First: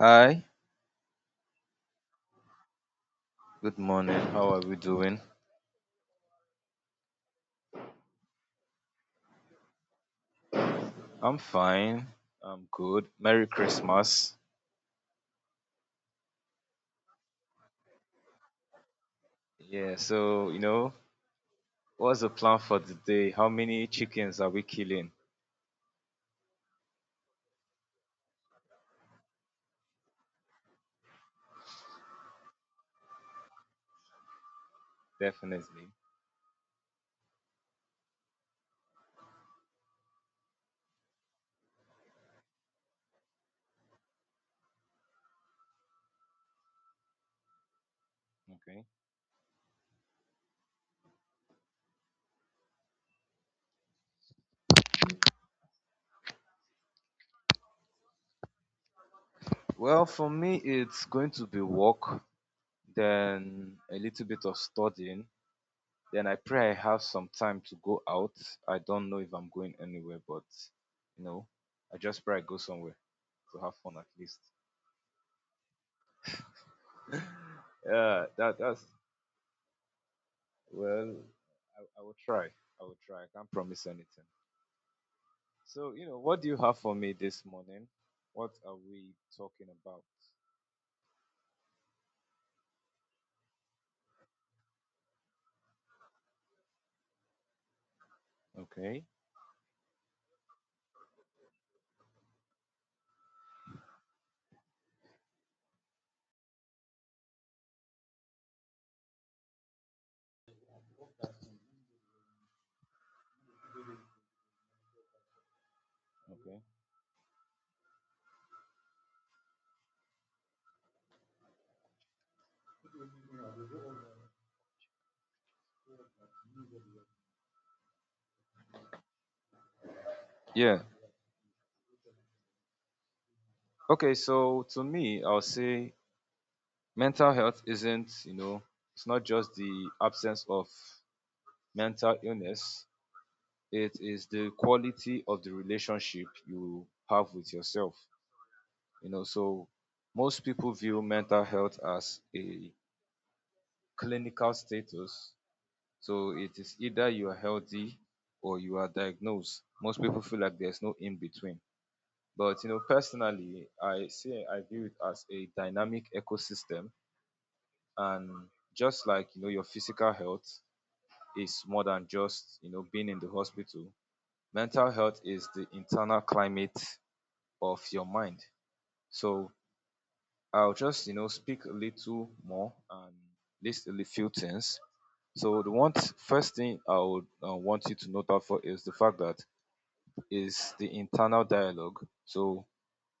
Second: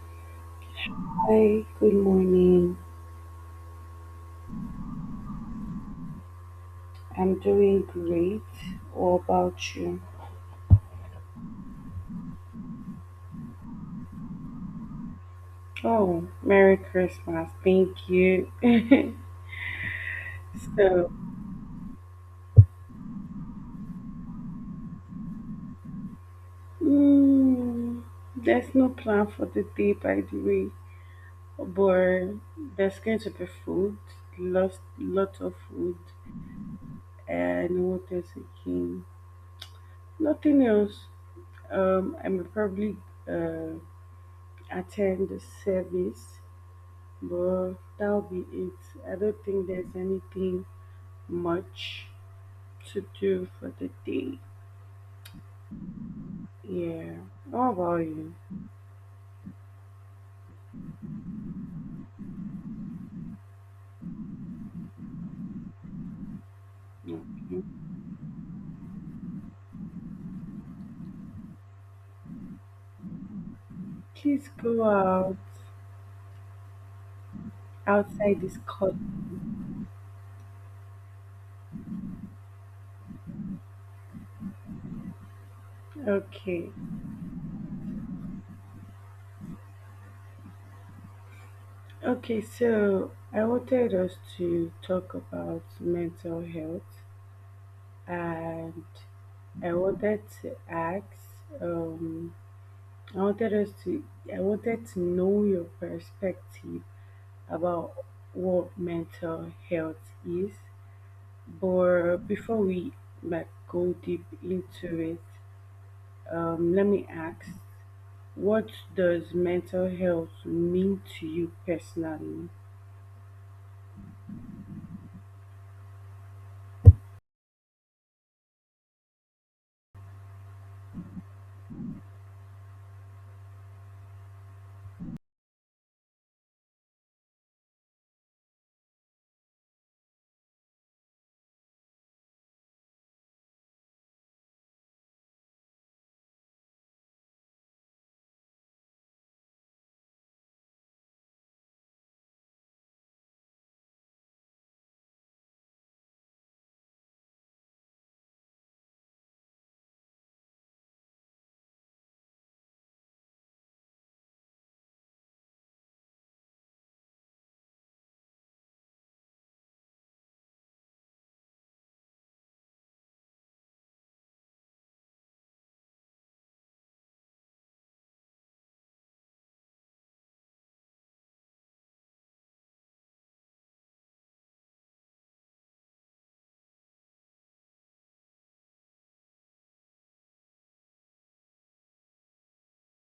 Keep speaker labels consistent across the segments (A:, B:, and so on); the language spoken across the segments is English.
A: Hi,
B: Hi, good morning.
A: good morning. How are we doing?
B: I'm doing great. What about you?
A: I'm fine. I'm good. Merry Christmas.
B: Oh, Merry Christmas. Thank you.
A: Yeah, so,
B: So,
A: what's the plan for today? How many chickens are we killing?
B: mm, there's no plan for the day, by the way, but there's going to be food, lot of
A: Definitely.
B: food, and what else again? Nothing else. I may probably uh, attend the service, but that'll be it.
A: Okay.
B: I don't think there's anything much to do for the day. Yeah. How about you?
A: Well, for me, it's going to be work, then a little bit of studying. Then I pray I have some time to
B: Mhm.
A: go out. I don't know if I'm going anywhere, but, you know, I just pray I go somewhere to have fun at least.
B: Please go out
A: Yeah,
B: outside this
A: that's
B: club.
A: well. I will try. I will try. I can't promise anything. So, what do you
B: Okay.
A: have for me this morning? What are we talking about?
B: Okay, so I wanted us to talk about mental health, and
A: Okay.
B: I wanted to ask, um, I wanted us to, I wanted to know your perspective about what mental health is. But before we like go deep into it,
A: Okay.
B: let me ask, what does mental health mean to you personally?
A: Yeah. Okay. So, to me, I'll say mental health isn't, it's not just the absence of mental illness. It is the quality of the relationship you have with yourself. So most people view mental health as a clinical status. So it is either you are healthy or you are diagnosed. Most people feel like there's no in between. But personally, I view it as a dynamic ecosystem. And just like your physical health is more than just being in the hospital. Mental health is the internal climate of your mind. So I'll just, speak a little more and list a few things. So the first thing I would want you to note out for is the fact that is the internal dialogue. So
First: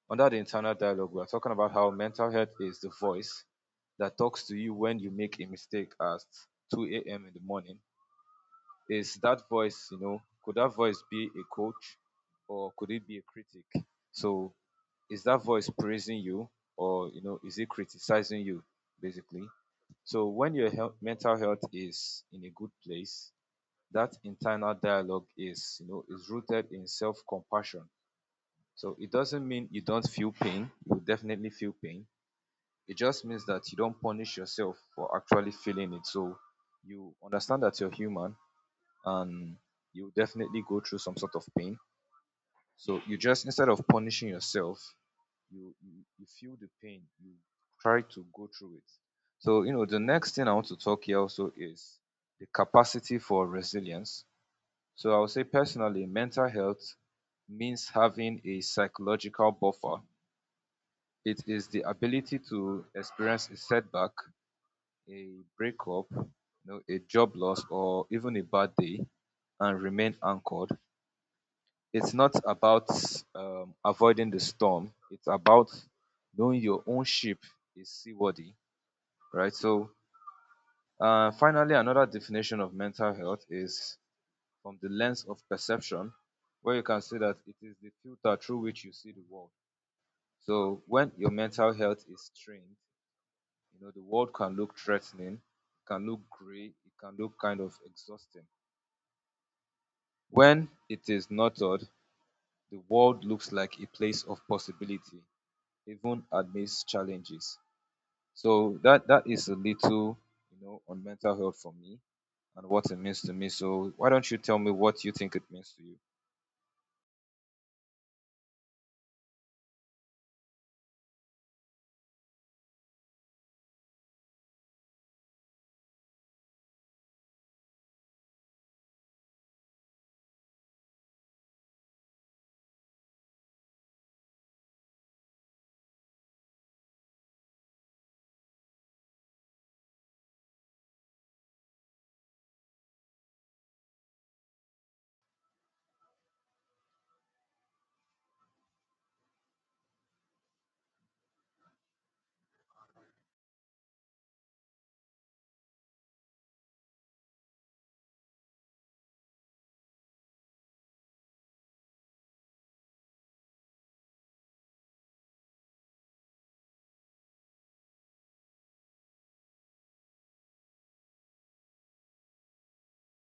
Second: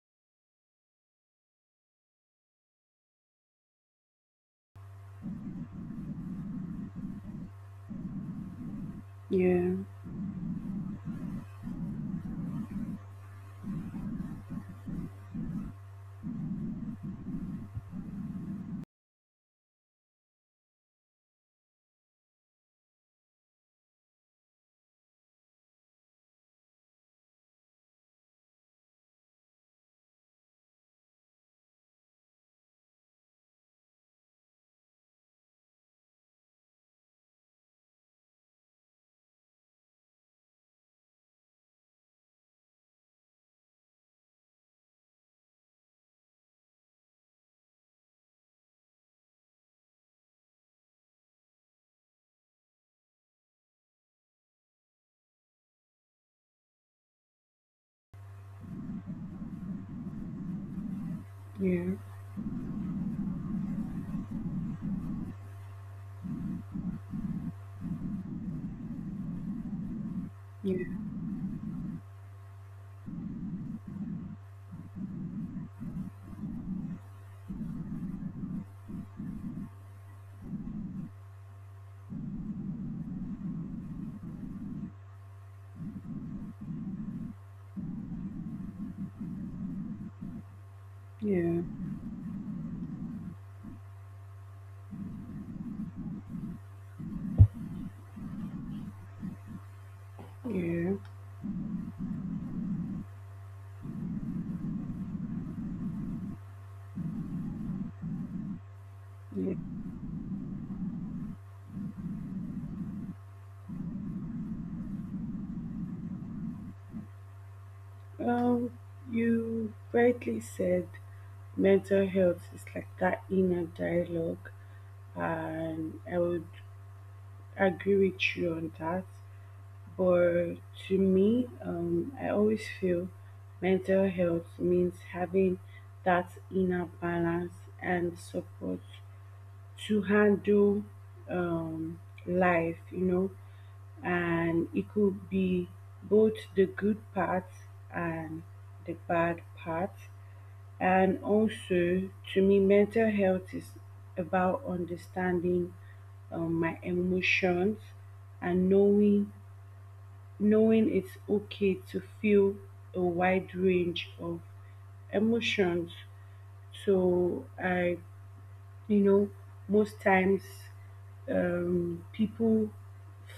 A: under the internal dialogue, we are talking about how mental health is the voice that talks to you when you make a mistake at 2 a.m. in the morning. Is that
B: Yeah,
A: voice, you know, could that voice be a coach or could it be a critic? So is that voice praising you or is it criticizing you basically? So when your mental health is in a good place, that internal dialogue is rooted in self-compassion. So it doesn't mean you don't feel pain, you definitely feel pain. It just means that you don't punish yourself for actually feeling it. So you understand that you're human and you definitely go through some sort of pain. So, you just instead of punishing yourself, you you you feel the pain, you try to go through it. So the next thing I want to talk here also is the capacity for resilience. So I would say personally mental health means having a psychological buffer. It is the
B: yeah,
A: ability to experience a setback, a breakup, a job loss, or even a bad day, and remain anchored.
B: yeah,
A: It's not about avoiding the storm. It's about knowing your own ship is seaworthy, right? So, finally, another definition of mental health is from the lens of perception, where you can see that it is the filter through which you see the world. So, when your
B: yeah,
A: mental health is strained, the world can look threatening, it can look gray, it can look kind of exhausting. When
B: yeah,
A: it is nurtured, the world looks like a place of possibility even amidst challenges. So that is
B: yeah.
A: a little, on mental health for me and what it means to me. So why don't you tell me what you think it means to you?
B: Um, you rightly said mental health is like that inner dialogue, and I would agree with you on that. For To me, I always feel mental health means having that inner balance and support to handle um, life, you know, and it could be both the good part and the bad part. And also, to me, mental health is about understanding my emotions and knowing it's okay to feel a wide range of emotions. So I, you know, most times, people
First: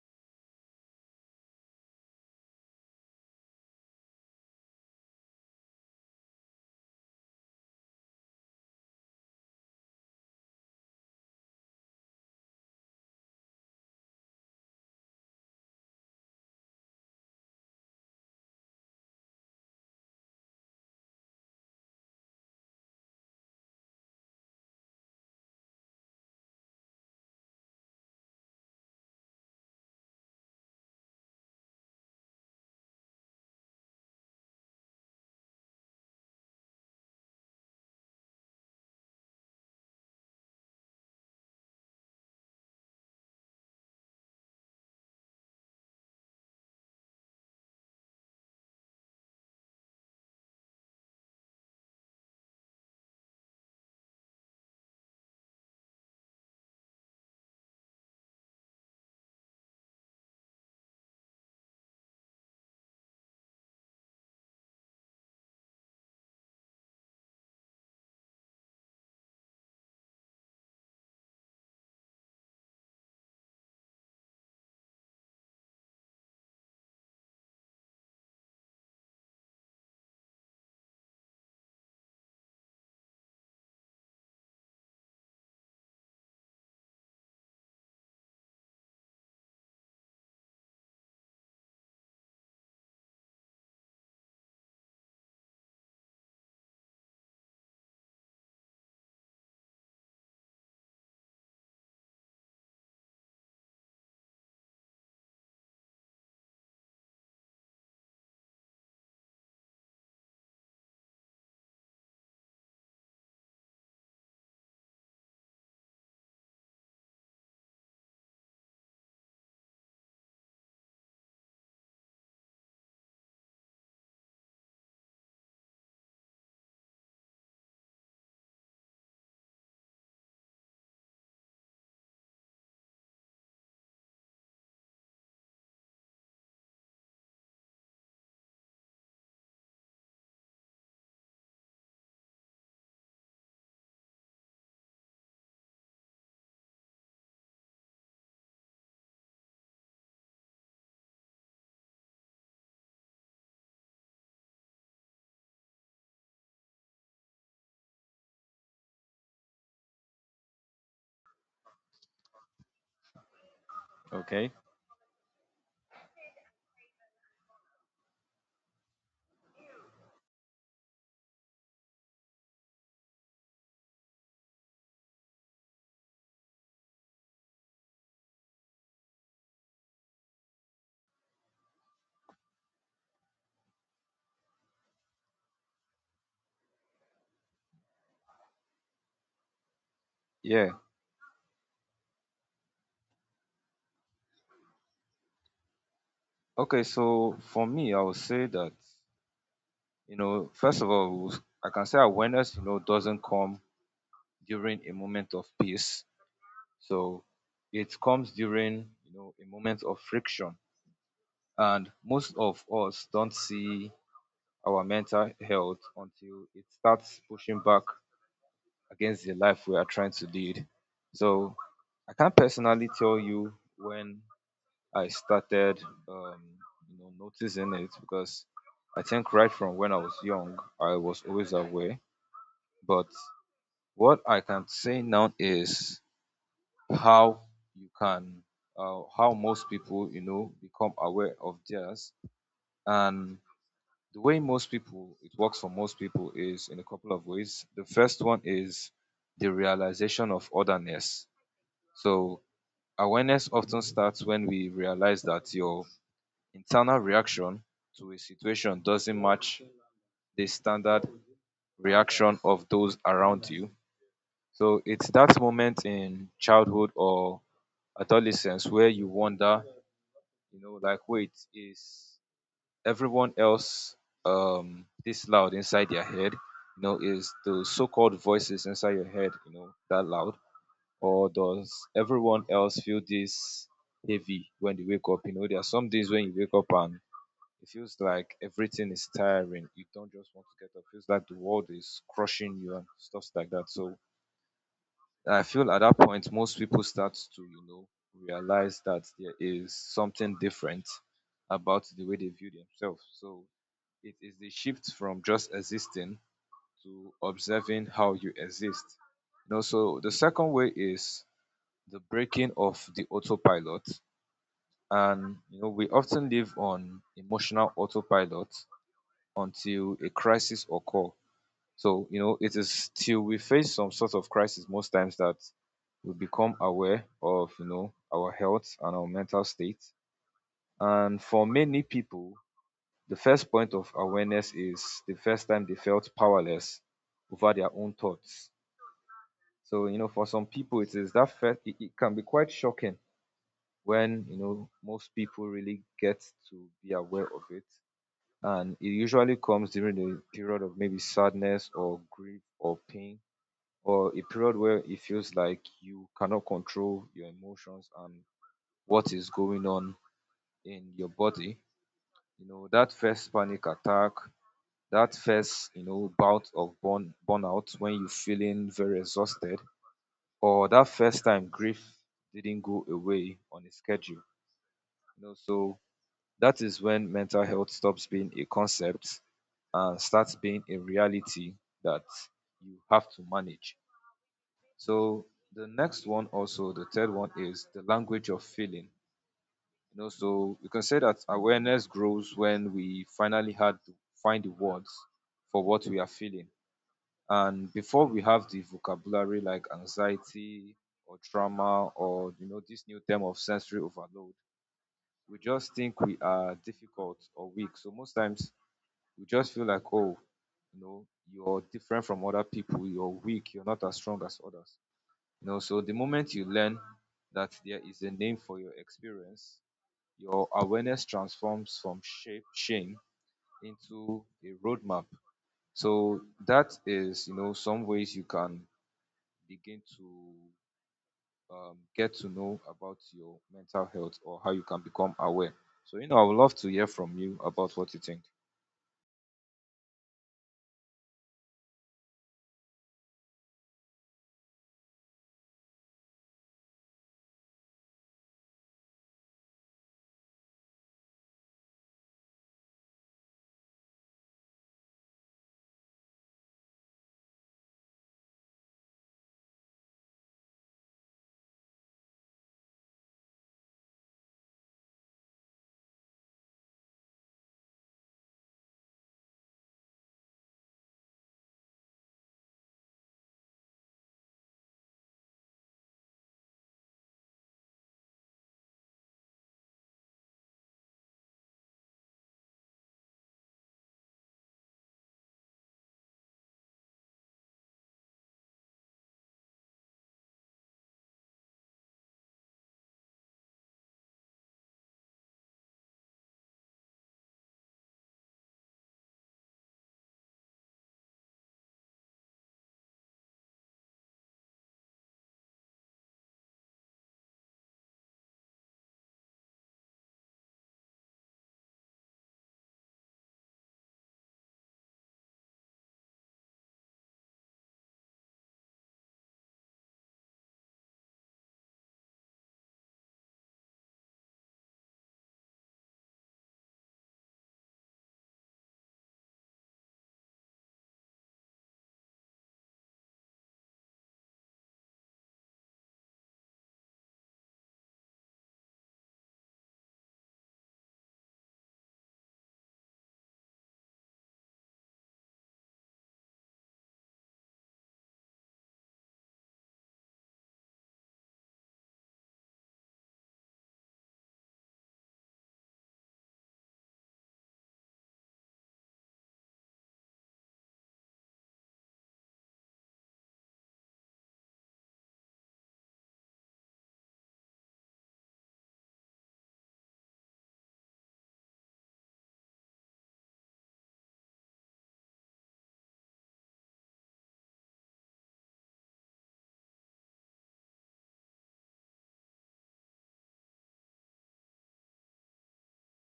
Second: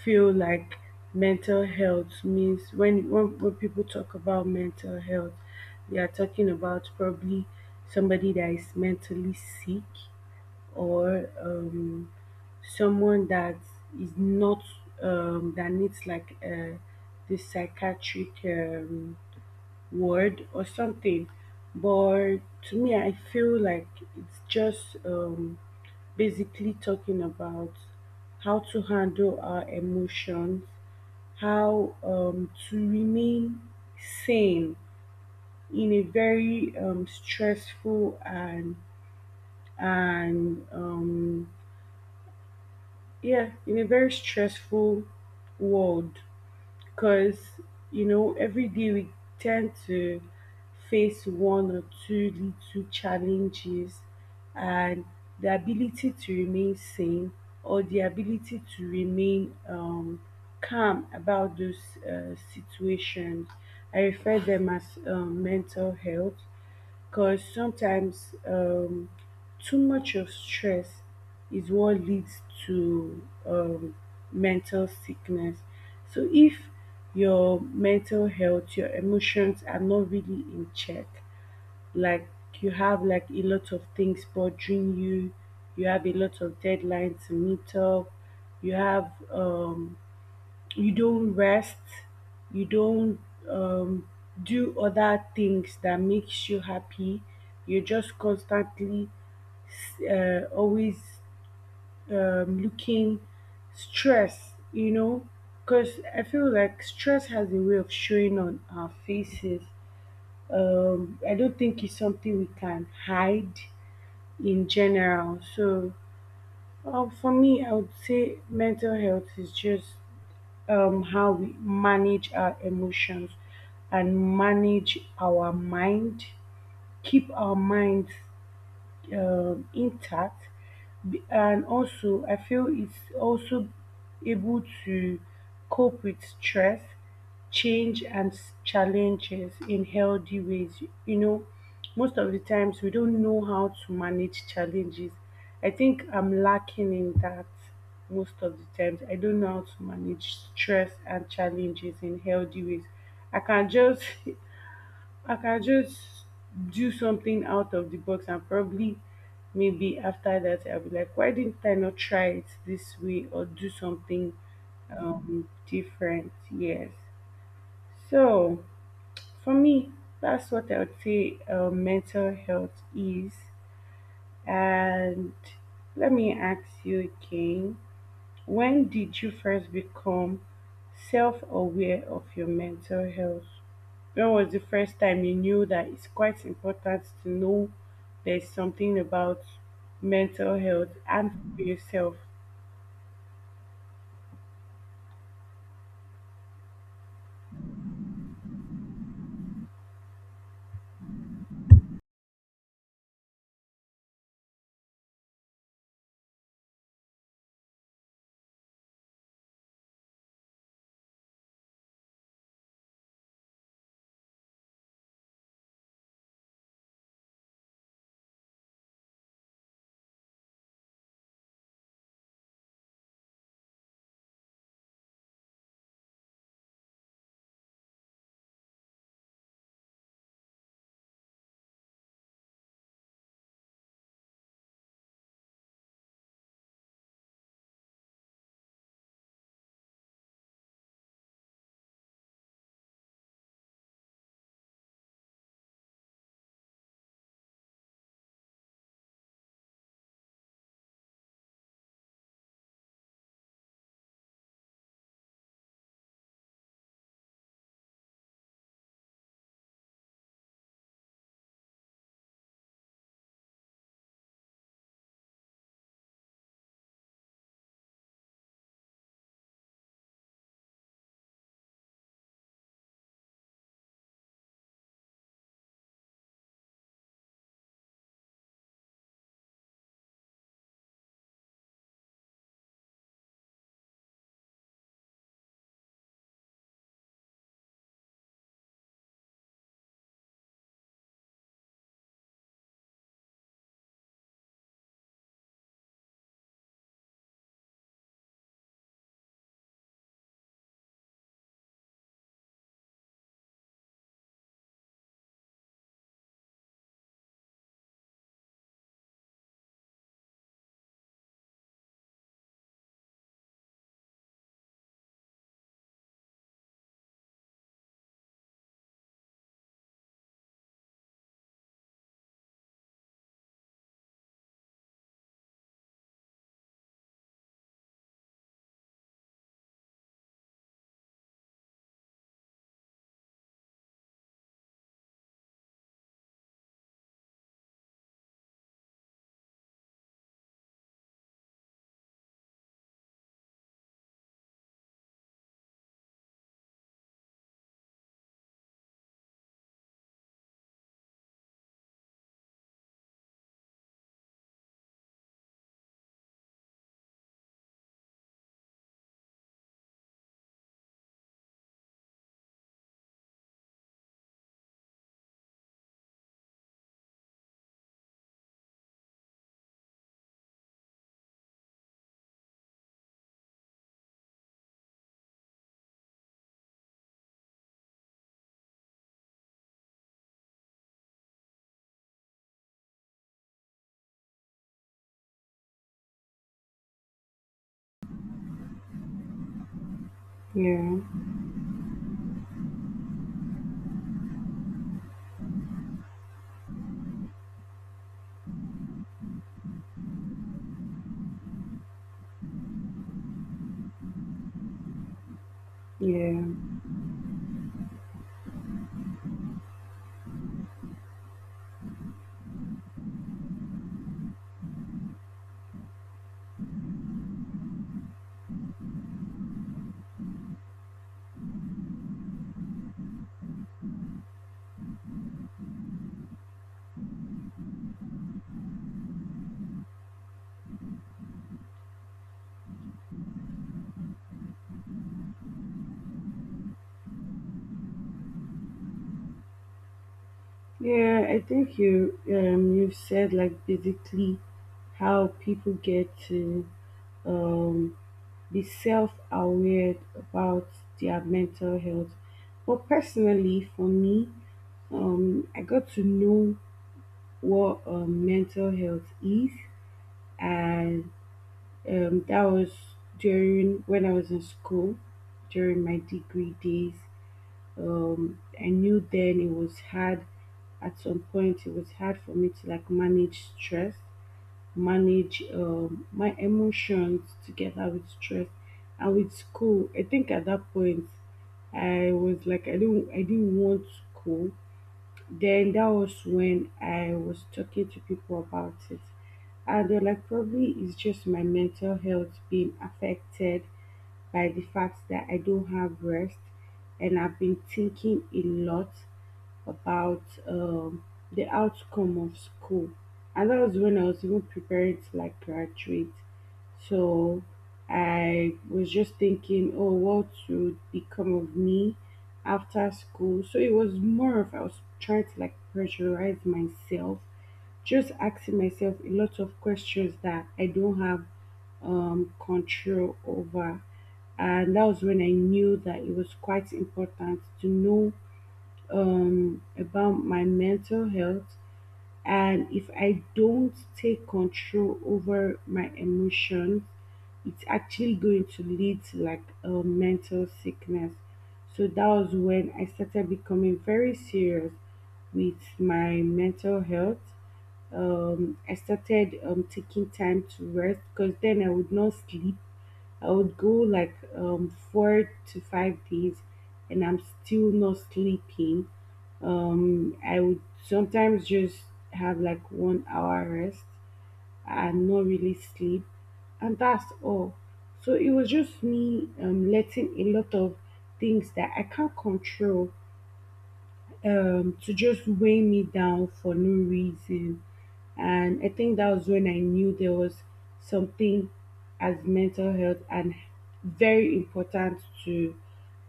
B: feel like mental health means when people talk about mental health, they are talking about probably somebody that is mentally sick or someone that is not, that needs like the psychiatric ward or something. But to me, I feel like it's just basically talking about how to handle our emotions, how to remain sane in a very stressful and yeah in a very stressful world, because, you know, every day we tend to face one or two little challenges, and the ability to remain sane or the ability to remain calm about those situations, I refer them as mental health, because sometimes too much of stress is what leads to um, mental sickness. So if your mental health, your emotions are not really in check, like you have like a lot of things bothering you, you have a lot of deadlines to meet up, you have, you don't rest, you don't um, do other things that makes you happy, you're just constantly always looking stress, because I feel like stress has a way of showing on our faces. I don't think it's something we can hide in general. So, for me, I would say mental health is just how we manage our emotions and manage our mind, keep our minds intact. And also, I feel it's also able to cope with stress, change, and challenges in healthy ways, you know. Most of the times we don't know how to manage challenges. I think I'm lacking in that. Most of the times I don't know how to manage stress and challenges in healthy ways. I can just I can just do something out of the box, and probably maybe after that I'll be like, why didn't I not try it this way or do something
A: Okay.
B: different? Yes. So for me, that's what I would say mental health is. And let me ask you again, when did you first become self aware of your mental health? When was the first time you knew that it's quite important to know there's something about mental
A: Yeah.
B: health and for yourself?
A: Okay. So for me, I would say that first of all, I can say awareness doesn't come during a moment of peace. So it comes during a moment of friction, and most of us don't see our mental health until it starts pushing back against the life we are trying to lead. So I can't personally tell you when I started, um, noticing it, because I think right from when I was young, I was always aware. But what I can say now is how you can, how most people, become aware of theirs. And the way most people, it works for most people is in a couple of ways. The first one is the realization of otherness. So awareness often starts when we realize that your internal reaction to a situation doesn't match the standard reaction of those around you. So it's that moment in childhood or adolescence where you wonder, like, wait, is everyone else this loud inside their head? Is the so-called voices inside your head, that loud? Or does everyone else feel this heavy when they wake up? There are some days when you wake up and it feels like everything is tiring. You don't just want to get up. It feels like the world is crushing you and stuff like that. So I feel at that point, most people start to, realize that there is something different about the way they view themselves. So it is the shift from just existing to observing how you exist. So the second way is the breaking of the autopilot, and we often live on emotional autopilot until a crisis occur. So it is till we face some sort of crisis most times that we become aware of our health and our mental state. And for many people, the first point of awareness is the first time they felt powerless over their own thoughts. So for some people it is that first, it can be quite shocking when most people really get to be aware of it. And it usually comes during the period of maybe sadness or grief or pain, or a period where it feels like you cannot control your emotions and what is going on in your body. That first panic attack, that first bout of burnout when you're feeling very exhausted, or that first time grief didn't go away on a schedule, so that is when mental health stops being a concept and starts being a reality that you have to manage. So the next one also, the third one, is the language of feeling. So you can
B: Yeah,
A: say that awareness grows when we finally had to find the words for what we are feeling. And before we have the vocabulary like anxiety or trauma or this new term of sensory overload, we just think we
B: yeah,
A: are difficult or weak. So most times you just feel like, oh, you know, you're different from other people, you're weak, you're not as strong as others. So the moment you learn that there is a name for your experience, your awareness transforms from shame into a roadmap. So that is, some ways you can begin to get to know about your mental health or how you can become aware. So, I would love to hear from you about what you think.
B: yeah. I think you said like basically how people get to um be self-aware about their mental health. But personally, for me, I got to know what mental health is, and that was during when I was in school, during my degree days. I knew then it was hard. At some point, it was hard for me to like manage stress, manage my emotions together with stress and with school. I think at that point, I was like, I didn't want school. Then that was when I was talking to people about it, and they're like, probably it's just my mental health being affected by the fact that I don't have rest and I've been thinking a lot about, um, the outcome of school. And that was when I was even preparing to like graduate. So I was just thinking, oh, what would become of me after school? So it was more of I was trying to like pressurize myself, just asking myself a lot of questions that I don't have control over. And that was when I knew that it was quite important to know about my mental health, and if I don't take control over my emotions, it's actually going to lead to like a mental sickness. So that was when I started becoming very serious with my mental health. I started taking time to rest, because then I would not sleep. I would go like 4 to 5 days and I'm still not sleeping. I would sometimes just have like 1 hour rest and not really sleep, and that's all. So it was just me letting a lot of things that I can't control to just weigh me down for no reason. And I think that was when I knew there was something as mental health, and very important to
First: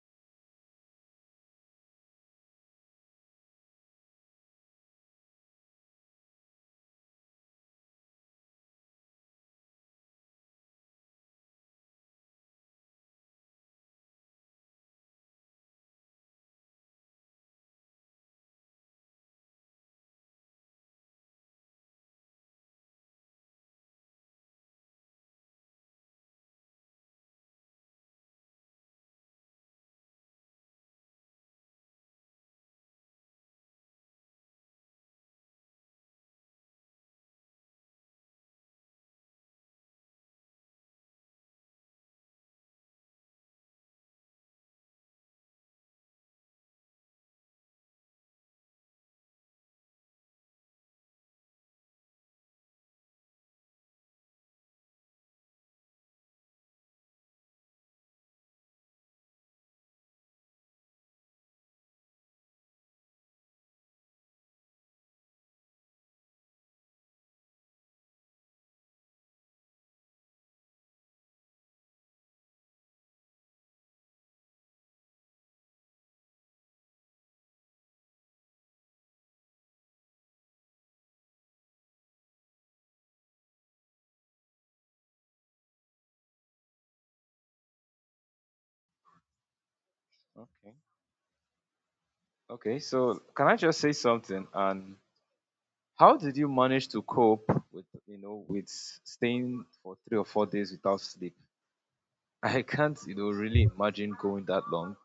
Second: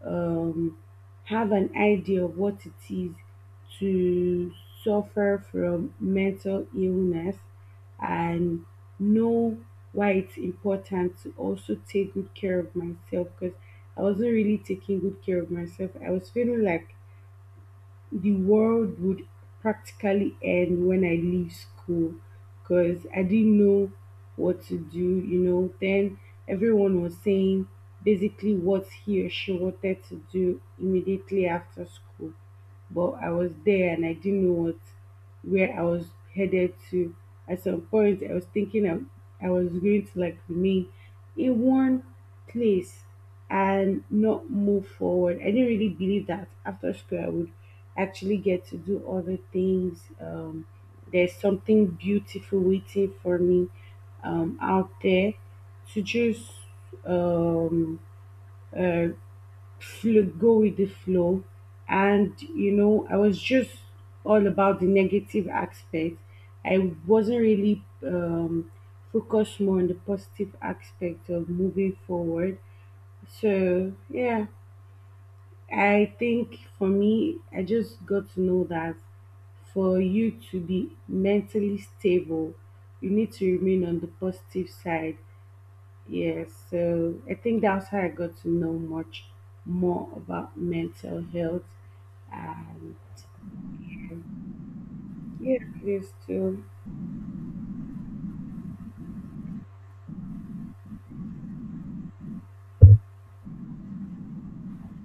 B: um, have an idea of what it is to suffer from mental illness, and know why it's important to also take good care of myself, because I wasn't really taking good care of myself. I was feeling like the world would practically end when I leave school, because I didn't know what to do, you know. Then everyone was saying basically what he or she wanted to do immediately after school. But I was there and I didn't know what, where I was headed to. At some point I was thinking I was going to like remain in one place and not move forward. I didn't really believe that after school I would actually get to do other things. There's something beautiful waiting for me out there to just um, uh, go with the flow. And, you know, I was just all about the negative aspect. I wasn't really focused more on the positive aspect of moving forward. So, yeah. I think for me, I just got to know that for you to be mentally stable, you need to remain on the positive side. Yes, so I think that's how I got to know much more about
A: Okay.
B: mental health.
A: Okay,
B: Um,
A: so can I just say something? And
B: yes, please
A: how did you
B: too.
A: manage to cope with staying for 3 or 4 days without sleep? I can't, really imagine going that long.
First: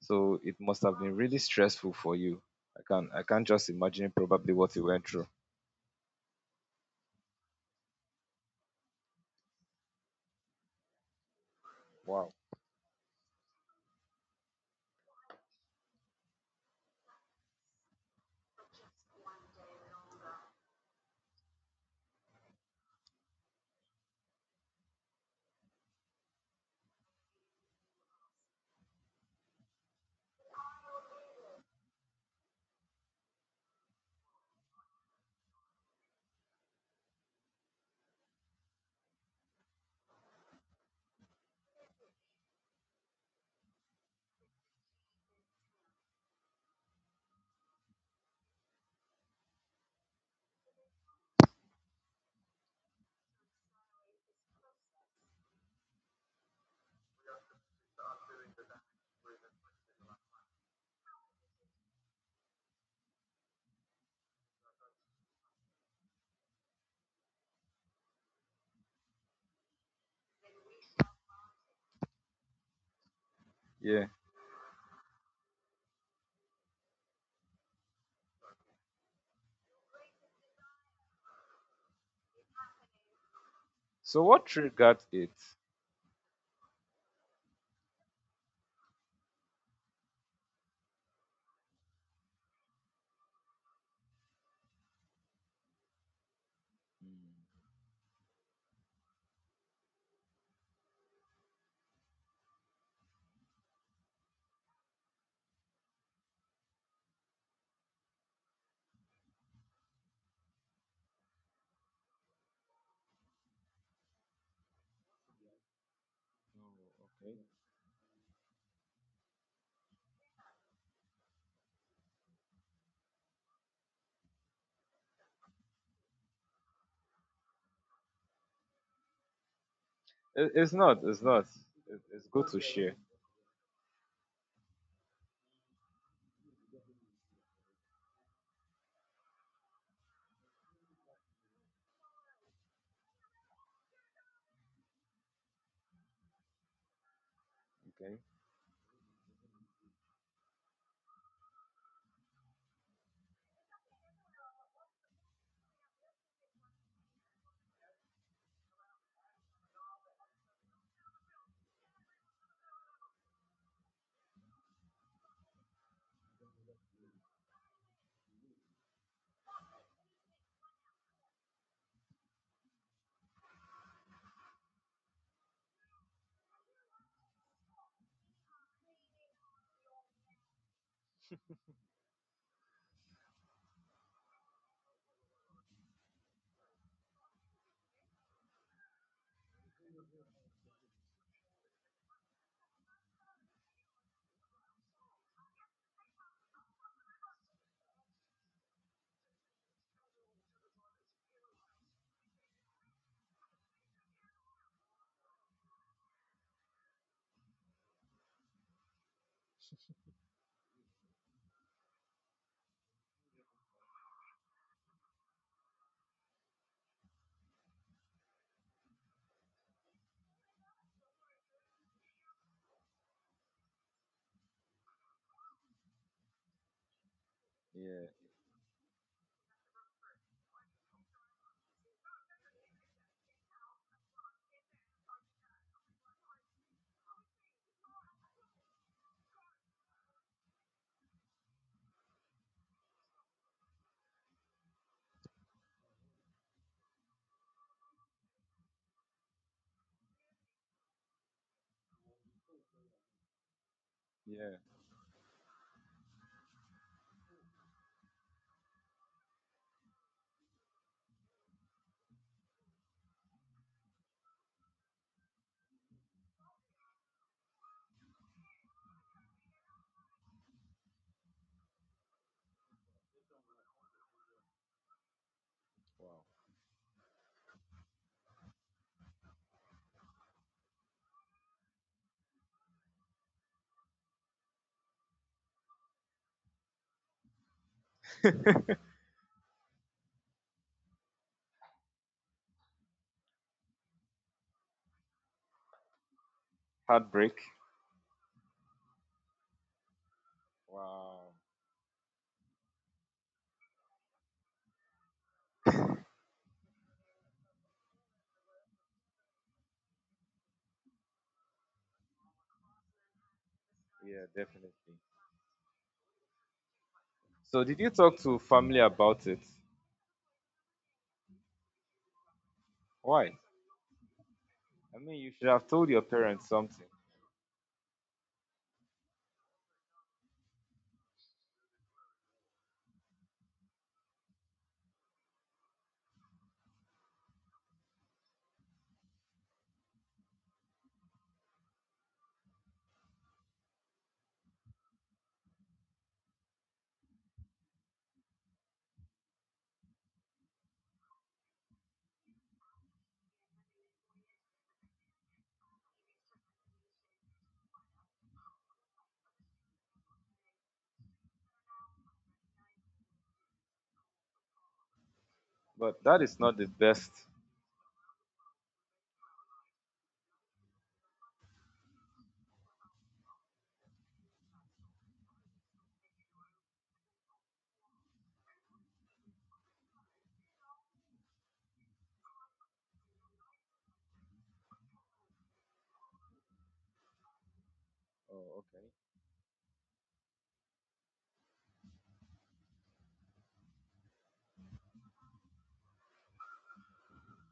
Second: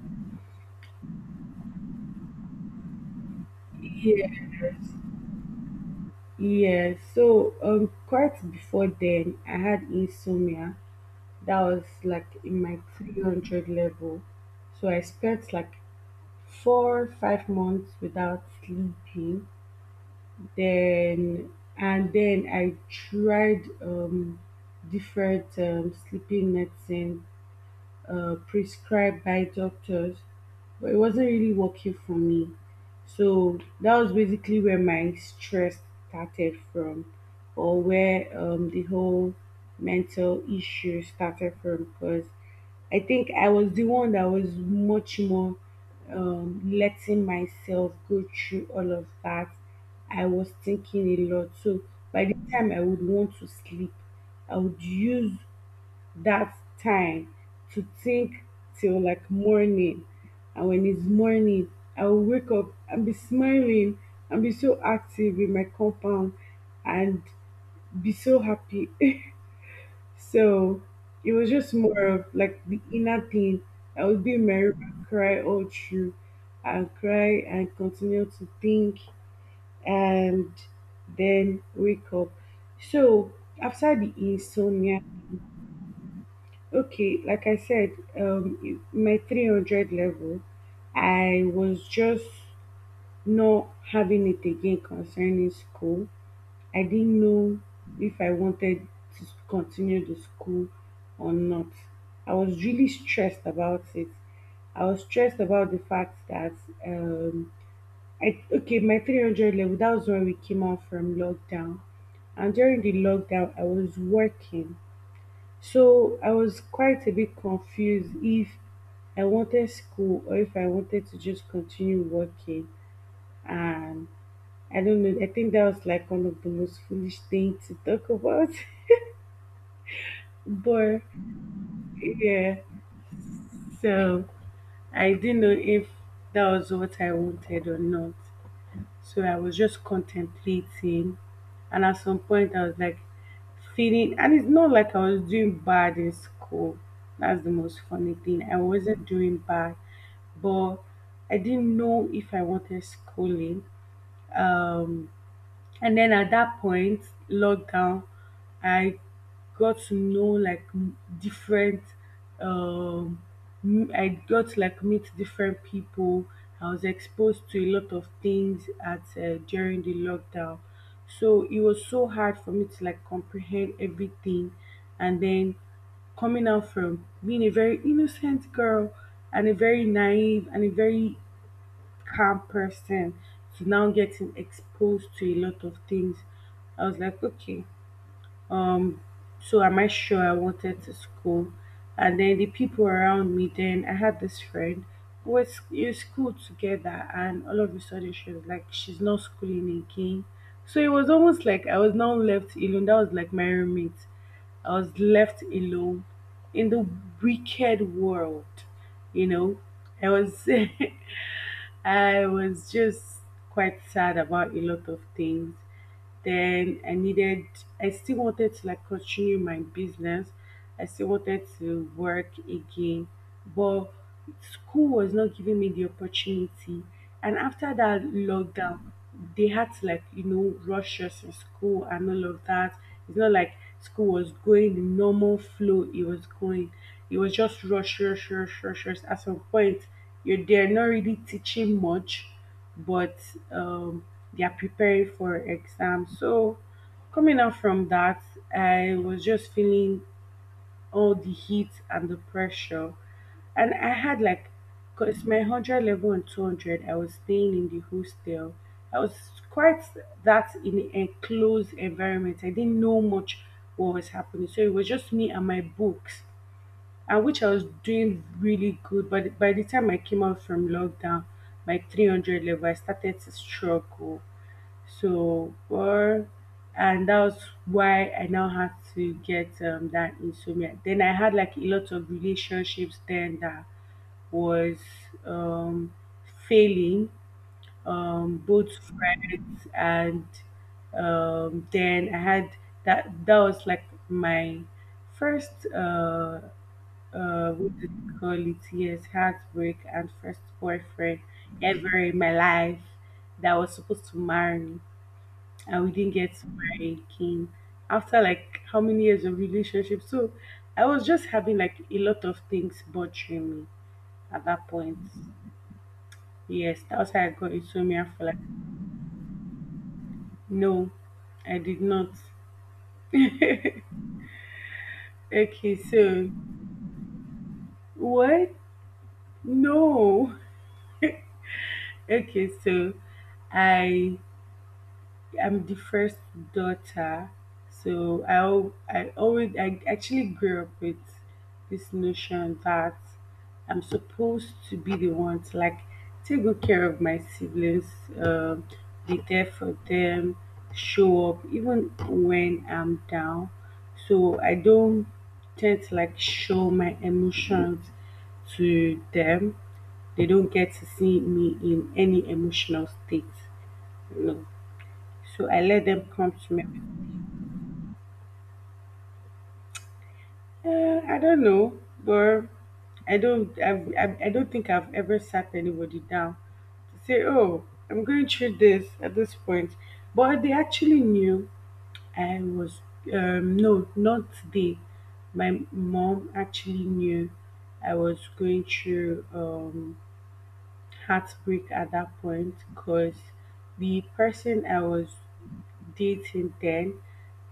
A: So it must have been really stressful for you. I can't just imagine
B: Yes,
A: probably what you went through.
B: yes. So quite before then, I had insomnia. That was like
A: Wow.
B: in my 300 level. So I spent like 4 5 months without sleeping then. And then I tried different sleeping medicine prescribed by doctors, but it wasn't really working for me. So that was basically where my stress started from, or where the whole mental issue started from, because I think I was the one that was much more letting myself go through all of that. I was thinking a lot. So by the time I would want to sleep, I would use that time to think till like morning. And when it's morning, I will wake up and be smiling and be so active in my compound and be so happy. So it was just more of like the inner thing. I
A: Yeah.
B: would be merry and cry all through, and cry and continue to think, and then wake up. So after the
A: So what triggered
B: insomnia.
A: it?
B: Okay, like I said, um, my 300 level, I was just not having it again concerning school. I didn't know if I wanted to continue the school or not. I was really stressed about it. I was stressed about the fact that, um, okay, my 300 level, that was when we came out from lockdown. And during the lockdown, I was working, so I was quite a bit confused if I wanted school or if I wanted to just continue working. And I don't know, I think that was like one of the most foolish things to talk about.
A: It's not.
B: But
A: It's not. It's good
B: yeah,
A: to share.
B: so I didn't know if that was what I wanted or not. So I was just contemplating, and at some point I was like feeling, and it's not like I was doing bad in school. That's the most funny
A: Okay.
B: thing. I wasn't doing bad, but I didn't know if I wanted schooling. Um, and then at that point, lockdown, I got to know like different, um, I got to like meet different people. I was exposed to a lot of things at during the lockdown. So it was so hard for me to like comprehend everything. And then coming out from being a very innocent girl and a very naive and a very calm person to now getting exposed to a lot of things. I was like, okay, um so am I sure I wanted to school? And then the people around me, then I had this friend who was in school together, and all of a sudden she was like, she's not schooling again. So it was almost like I was now left alone. That was like my roommate. I was left alone in the wicked world, you know. I was I was just quite sad about a lot of things. Then I needed, I still wanted to like continue my business. I still wanted to work again, but school was not giving me the opportunity. And after that
A: Yeah.
B: lockdown, they had to like, you know, rush us in school and all of that. It's not like school was going the normal flow it was going. It was just rush, rush, rush, rush, rush. At some point, you're there not really teaching much, but um, they are preparing for exams. So coming out from that, I was just feeling all the heat and the pressure, and I had like,
A: Yeah.
B: cause my hundred level and 200, I was staying in the hostel. I was quite that in an enclosed environment. I didn't know much what was happening, so it was just me and my books, and which I was doing really good. But by the time I came out from lockdown, my 300 level, I started to struggle. So,
A: Wow.
B: or, and that was why I now had to get that insomnia. Then I had like a lot of relationships then that was um, failing, both friends and then I had that was like my first
A: Heartbreak.
B: what do you call it? Yes, heartbreak and first boyfriend
A: Wow.
B: ever in my life that was supposed to marry me, and we didn't get to marry again after like how many years of relationship. So I was just having like a lot of things bothering me
A: Yeah,
B: at that
A: definitely.
B: point. Yes, that was how I got
A: So did you
B: insomnia
A: talk
B: for like
A: to family about it?
B: no, I did not.
A: Why? I mean, you should have
B: Okay,
A: told your
B: so
A: parents something.
B: what? No. Okay, so I I'm the first daughter, so I al- I always I actually grew up with this notion that I'm supposed to be the one to like take good care of my siblings, um, be there for them, show up even when I'm down. So I don't tend to like show my emotions to them. They don't get to see me in any emotional state. So I let them
A: But that
B: come
A: is
B: to
A: not
B: me.
A: the best.
B: I don't know, but I don't. I don't think I've ever sat anybody down to say, "Oh, I'm going through this at this point," but they actually knew I was. No, not they. My mom actually knew I was
A: Oh,
B: going
A: okay.
B: through. Heartbreak at that point because the person I was dating then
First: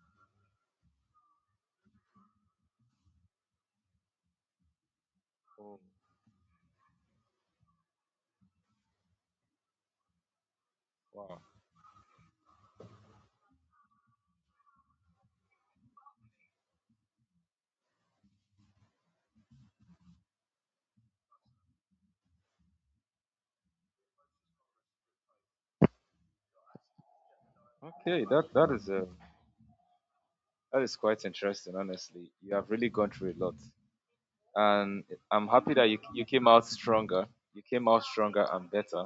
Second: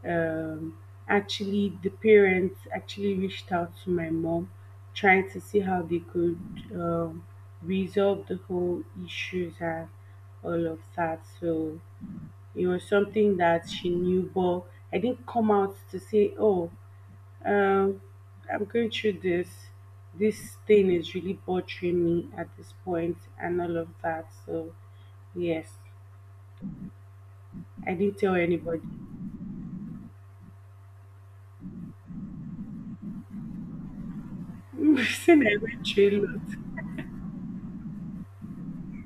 B: um actually the parents actually reached out to my mom trying to see
A: Oh,
B: how they could, um, resolve the whole issues and all of that.
A: wow.
B: So it was something that she knew, but I didn't come out to say, oh, um, I'm going through this. This thing is really bothering me at this point, and all of that. So, yes, I didn't
A: Okay,
B: tell
A: that that
B: anybody.
A: is uh, that is quite interesting. Honestly, you have really gone through a lot, and
B: Since
A: I'm
B: I
A: happy
B: went
A: that you
B: through
A: you
B: a
A: came out
B: lot.
A: stronger. You came out stronger and better.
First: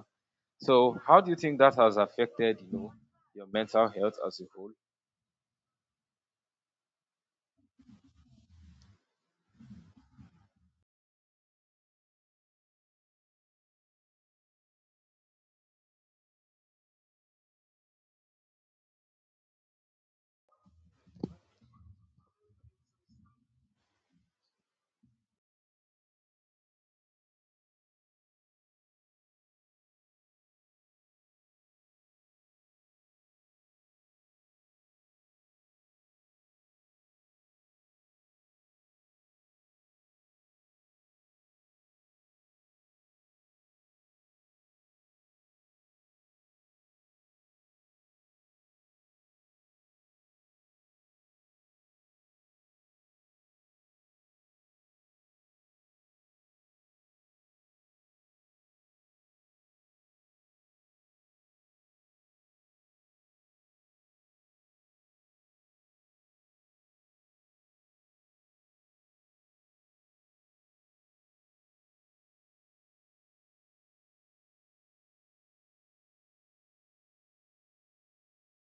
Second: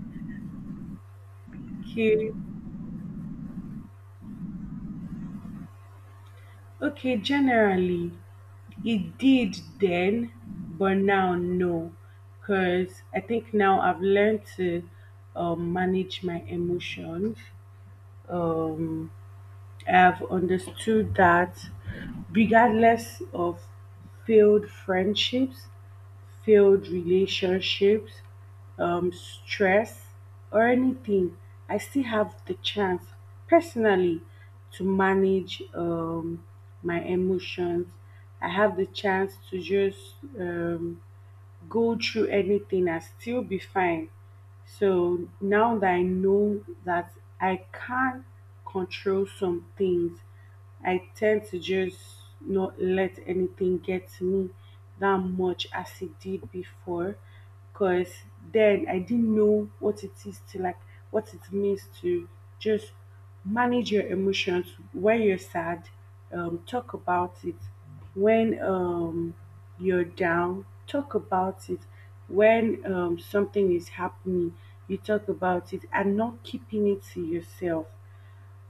A: So, how do you think that has
B: Okay,
A: affected your mental health as a whole?
B: okay. Generally, it did then, but now no, because I think now I've learned to, manage my emotions. Um, I've understood that regardless of failed friendships, failed relationships, stress, or anything, I still have the chance personally to manage, my emotions. I have the chance to just, go through anything and still be fine. So now that I know that I can control some things, I tend to just not let anything get me that much as it did before, because then I didn't know what it is to like what it means to just manage your emotions. When you're sad, talk about it. When, you're down, talk about it. When, something is happening, you talk about it and not keeping it to yourself.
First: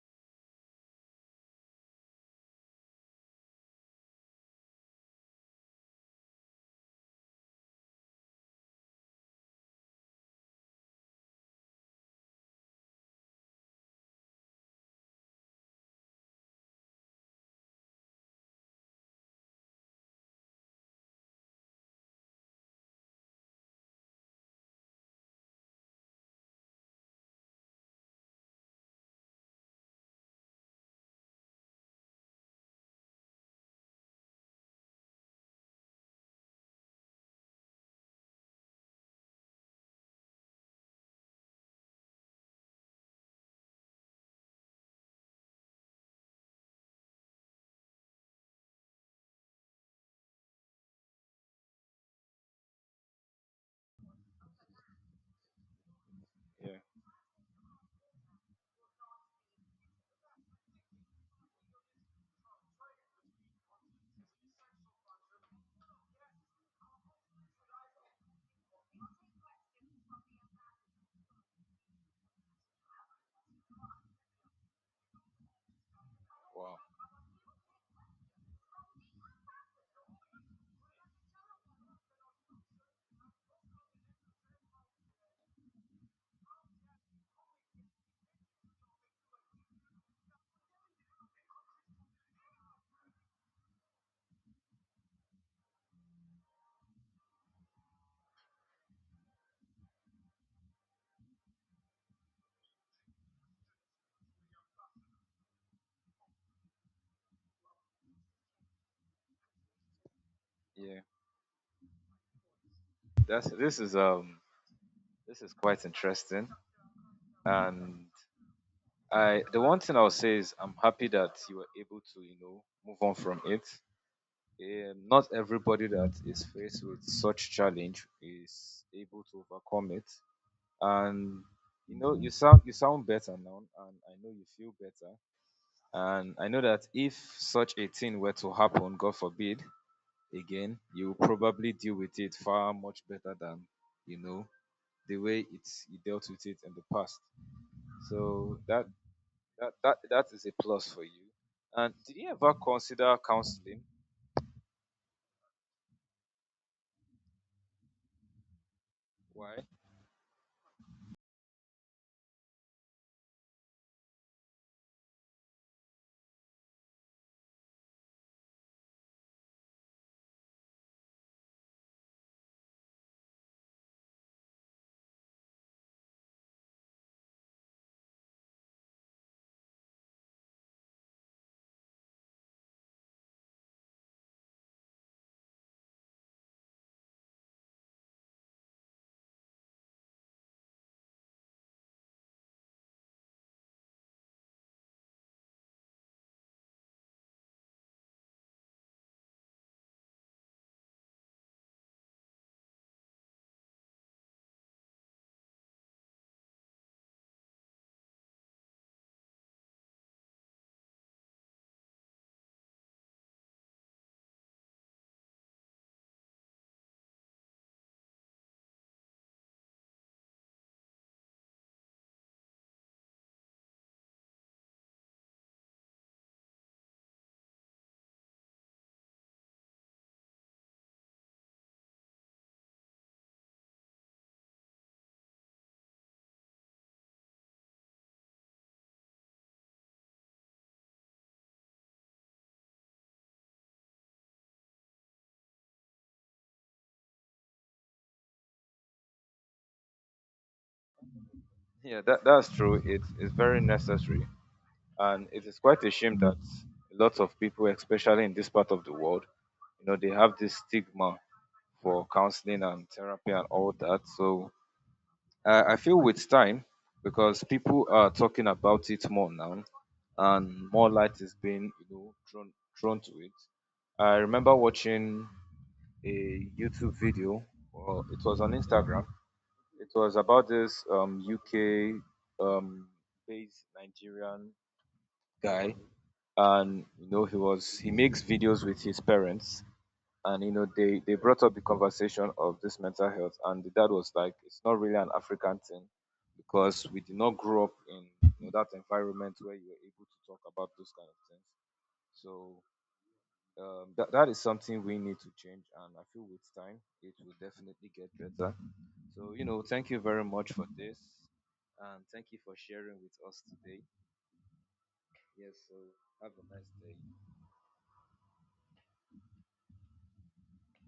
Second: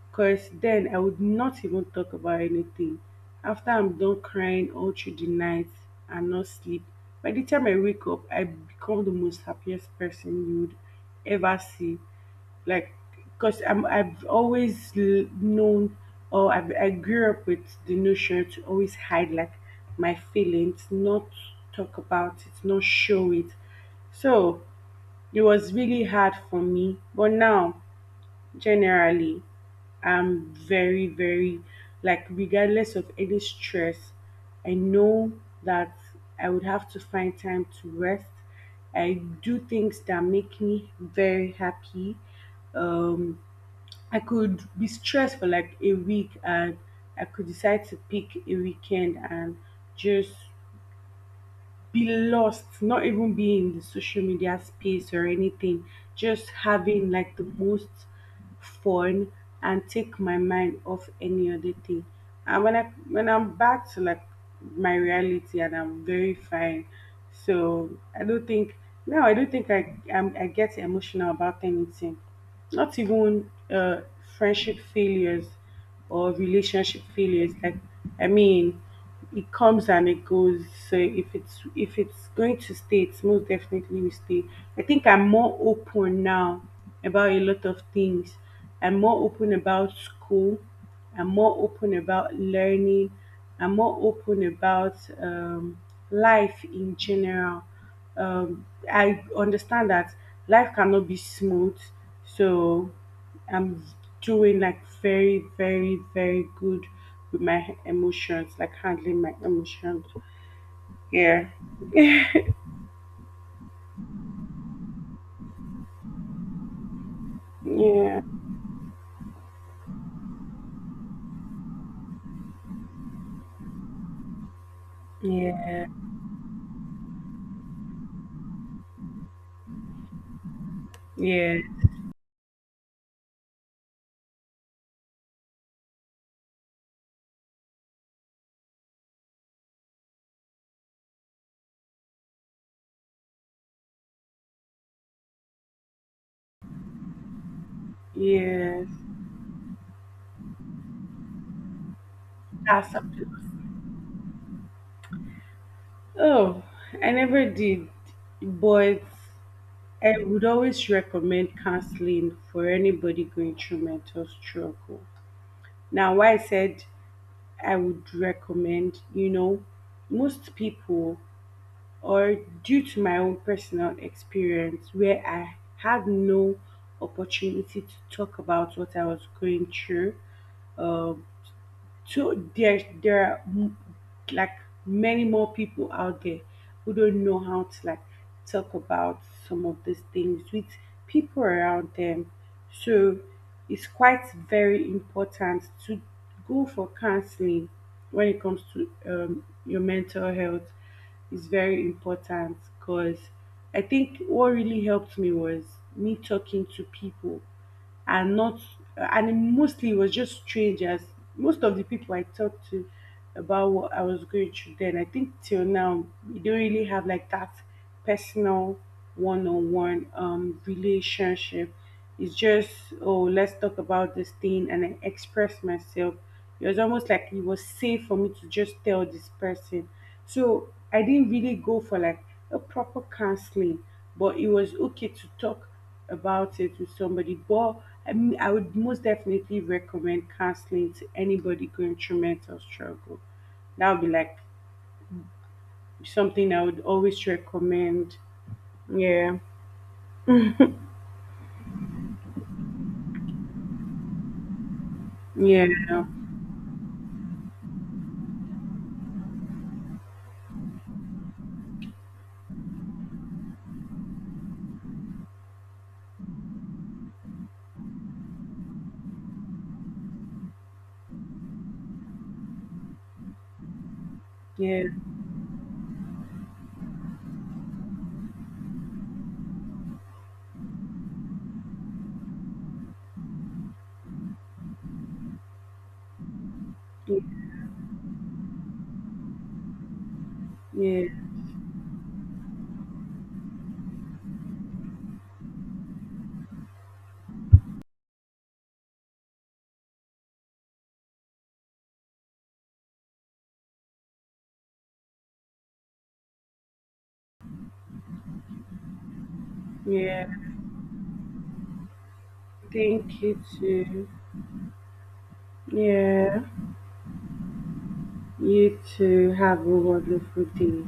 B: Because then I would not even talk about anything. After I'm done crying all through the night and not sleep, by the time I wake up, I become the most happiest person you would ever see. Like, because I've always known or I grew up with the notion to always hide like my feelings, not talk about it, not show it. So it was really hard for me. But now generally, I'm very, very like regardless of any stress, I know that I would have to find time to rest. I do things that make me very happy. Um, I could be stressed for like a week, and I could decide to pick a weekend and just be lost, not even be in the social media space or anything, just
A: Yeah.
B: having like the most fun and take my mind off any other thing. And when I'm back to like my reality, and I'm very fine. So I don't think no, I don't think I get emotional about anything. Not even friendship failures or
A: Wow.
B: relationship failures. Like, I mean, it comes and it goes. So if it's going to stay, it's most definitely will stay. I think I'm more open now about a lot of things. I'm more open about school, I'm more open about learning, I'm more open about, life in general. Um, I understand that life cannot be smooth, so I'm doing like very, very, very good with my emotions, like handling my emotions.
A: Yeah.
B: Yeah,
A: That's this is quite interesting, and
B: yeah,
A: I the one thing I'll say is I'm happy that you were able to move on from it. Not
B: yeah,
A: everybody that is faced with such challenge is able to overcome it, and
B: yeah,
A: you sound better now, and I know you feel better, and I know that if such a thing were to happen, God forbid, again, you will probably deal with it far much better than you know the way it's you dealt with it in the past. So that
B: yes.
A: that that that is a plus for you. And did you ever
B: That's
A: consider
B: something.
A: counseling?
B: Oh, I never did, but
A: Why?
B: I would always recommend counseling for anybody going through mental struggle. Now, why I said I would recommend, you know, most people or due to my own personal experience where I had no opportunity to talk about what I was going through. Um, so there are like many more people out there who don't know how to like talk about some of these things with people around them. So it's quite very important to go for counseling when it comes to, your mental health is very important because I think what really helped me was me talking to people, and not, and it mostly was just strangers. Most of the people I talked to about what I was going through then, I think till now, we don't really have like that personal one-on-one relationship. It's just, oh, let's talk about this thing and I express myself. It was almost like it was safe for me to just tell this person. So I didn't really go for like a proper counseling, but it was okay to talk about it with somebody. But I mean, I would most definitely recommend counseling to anybody going through mental struggle. That would be like something I would always recommend. Yeah,
A: Yeah, that's true. It is very necessary, and it is quite a
B: yeah,
A: shame that lots of people, especially in this part of the world, they have this stigma for counseling and therapy and all that. So I feel with time, because people are talking about it more now, and more light is being thrown to it. I remember
B: yeah,
A: watching a YouTube video, or it was on Instagram. It was about this UK um, based Nigerian guy, and
B: yeah,
A: he makes videos with his parents, and they
B: yeah.
A: they brought up the conversation of this mental health, and the dad was like, it's not really an African thing because we did not grow up in, that environment where you were able to talk about those kind of things. So that is something we need to change, and I feel with time it will definitely get better. So, thank you very
B: Yeah.
A: much for this. And thank you for sharing with
B: Thank you
A: us today.
B: too.
A: Yes, so have
B: Yeah.
A: a nice day.
B: You two have a wonderful day.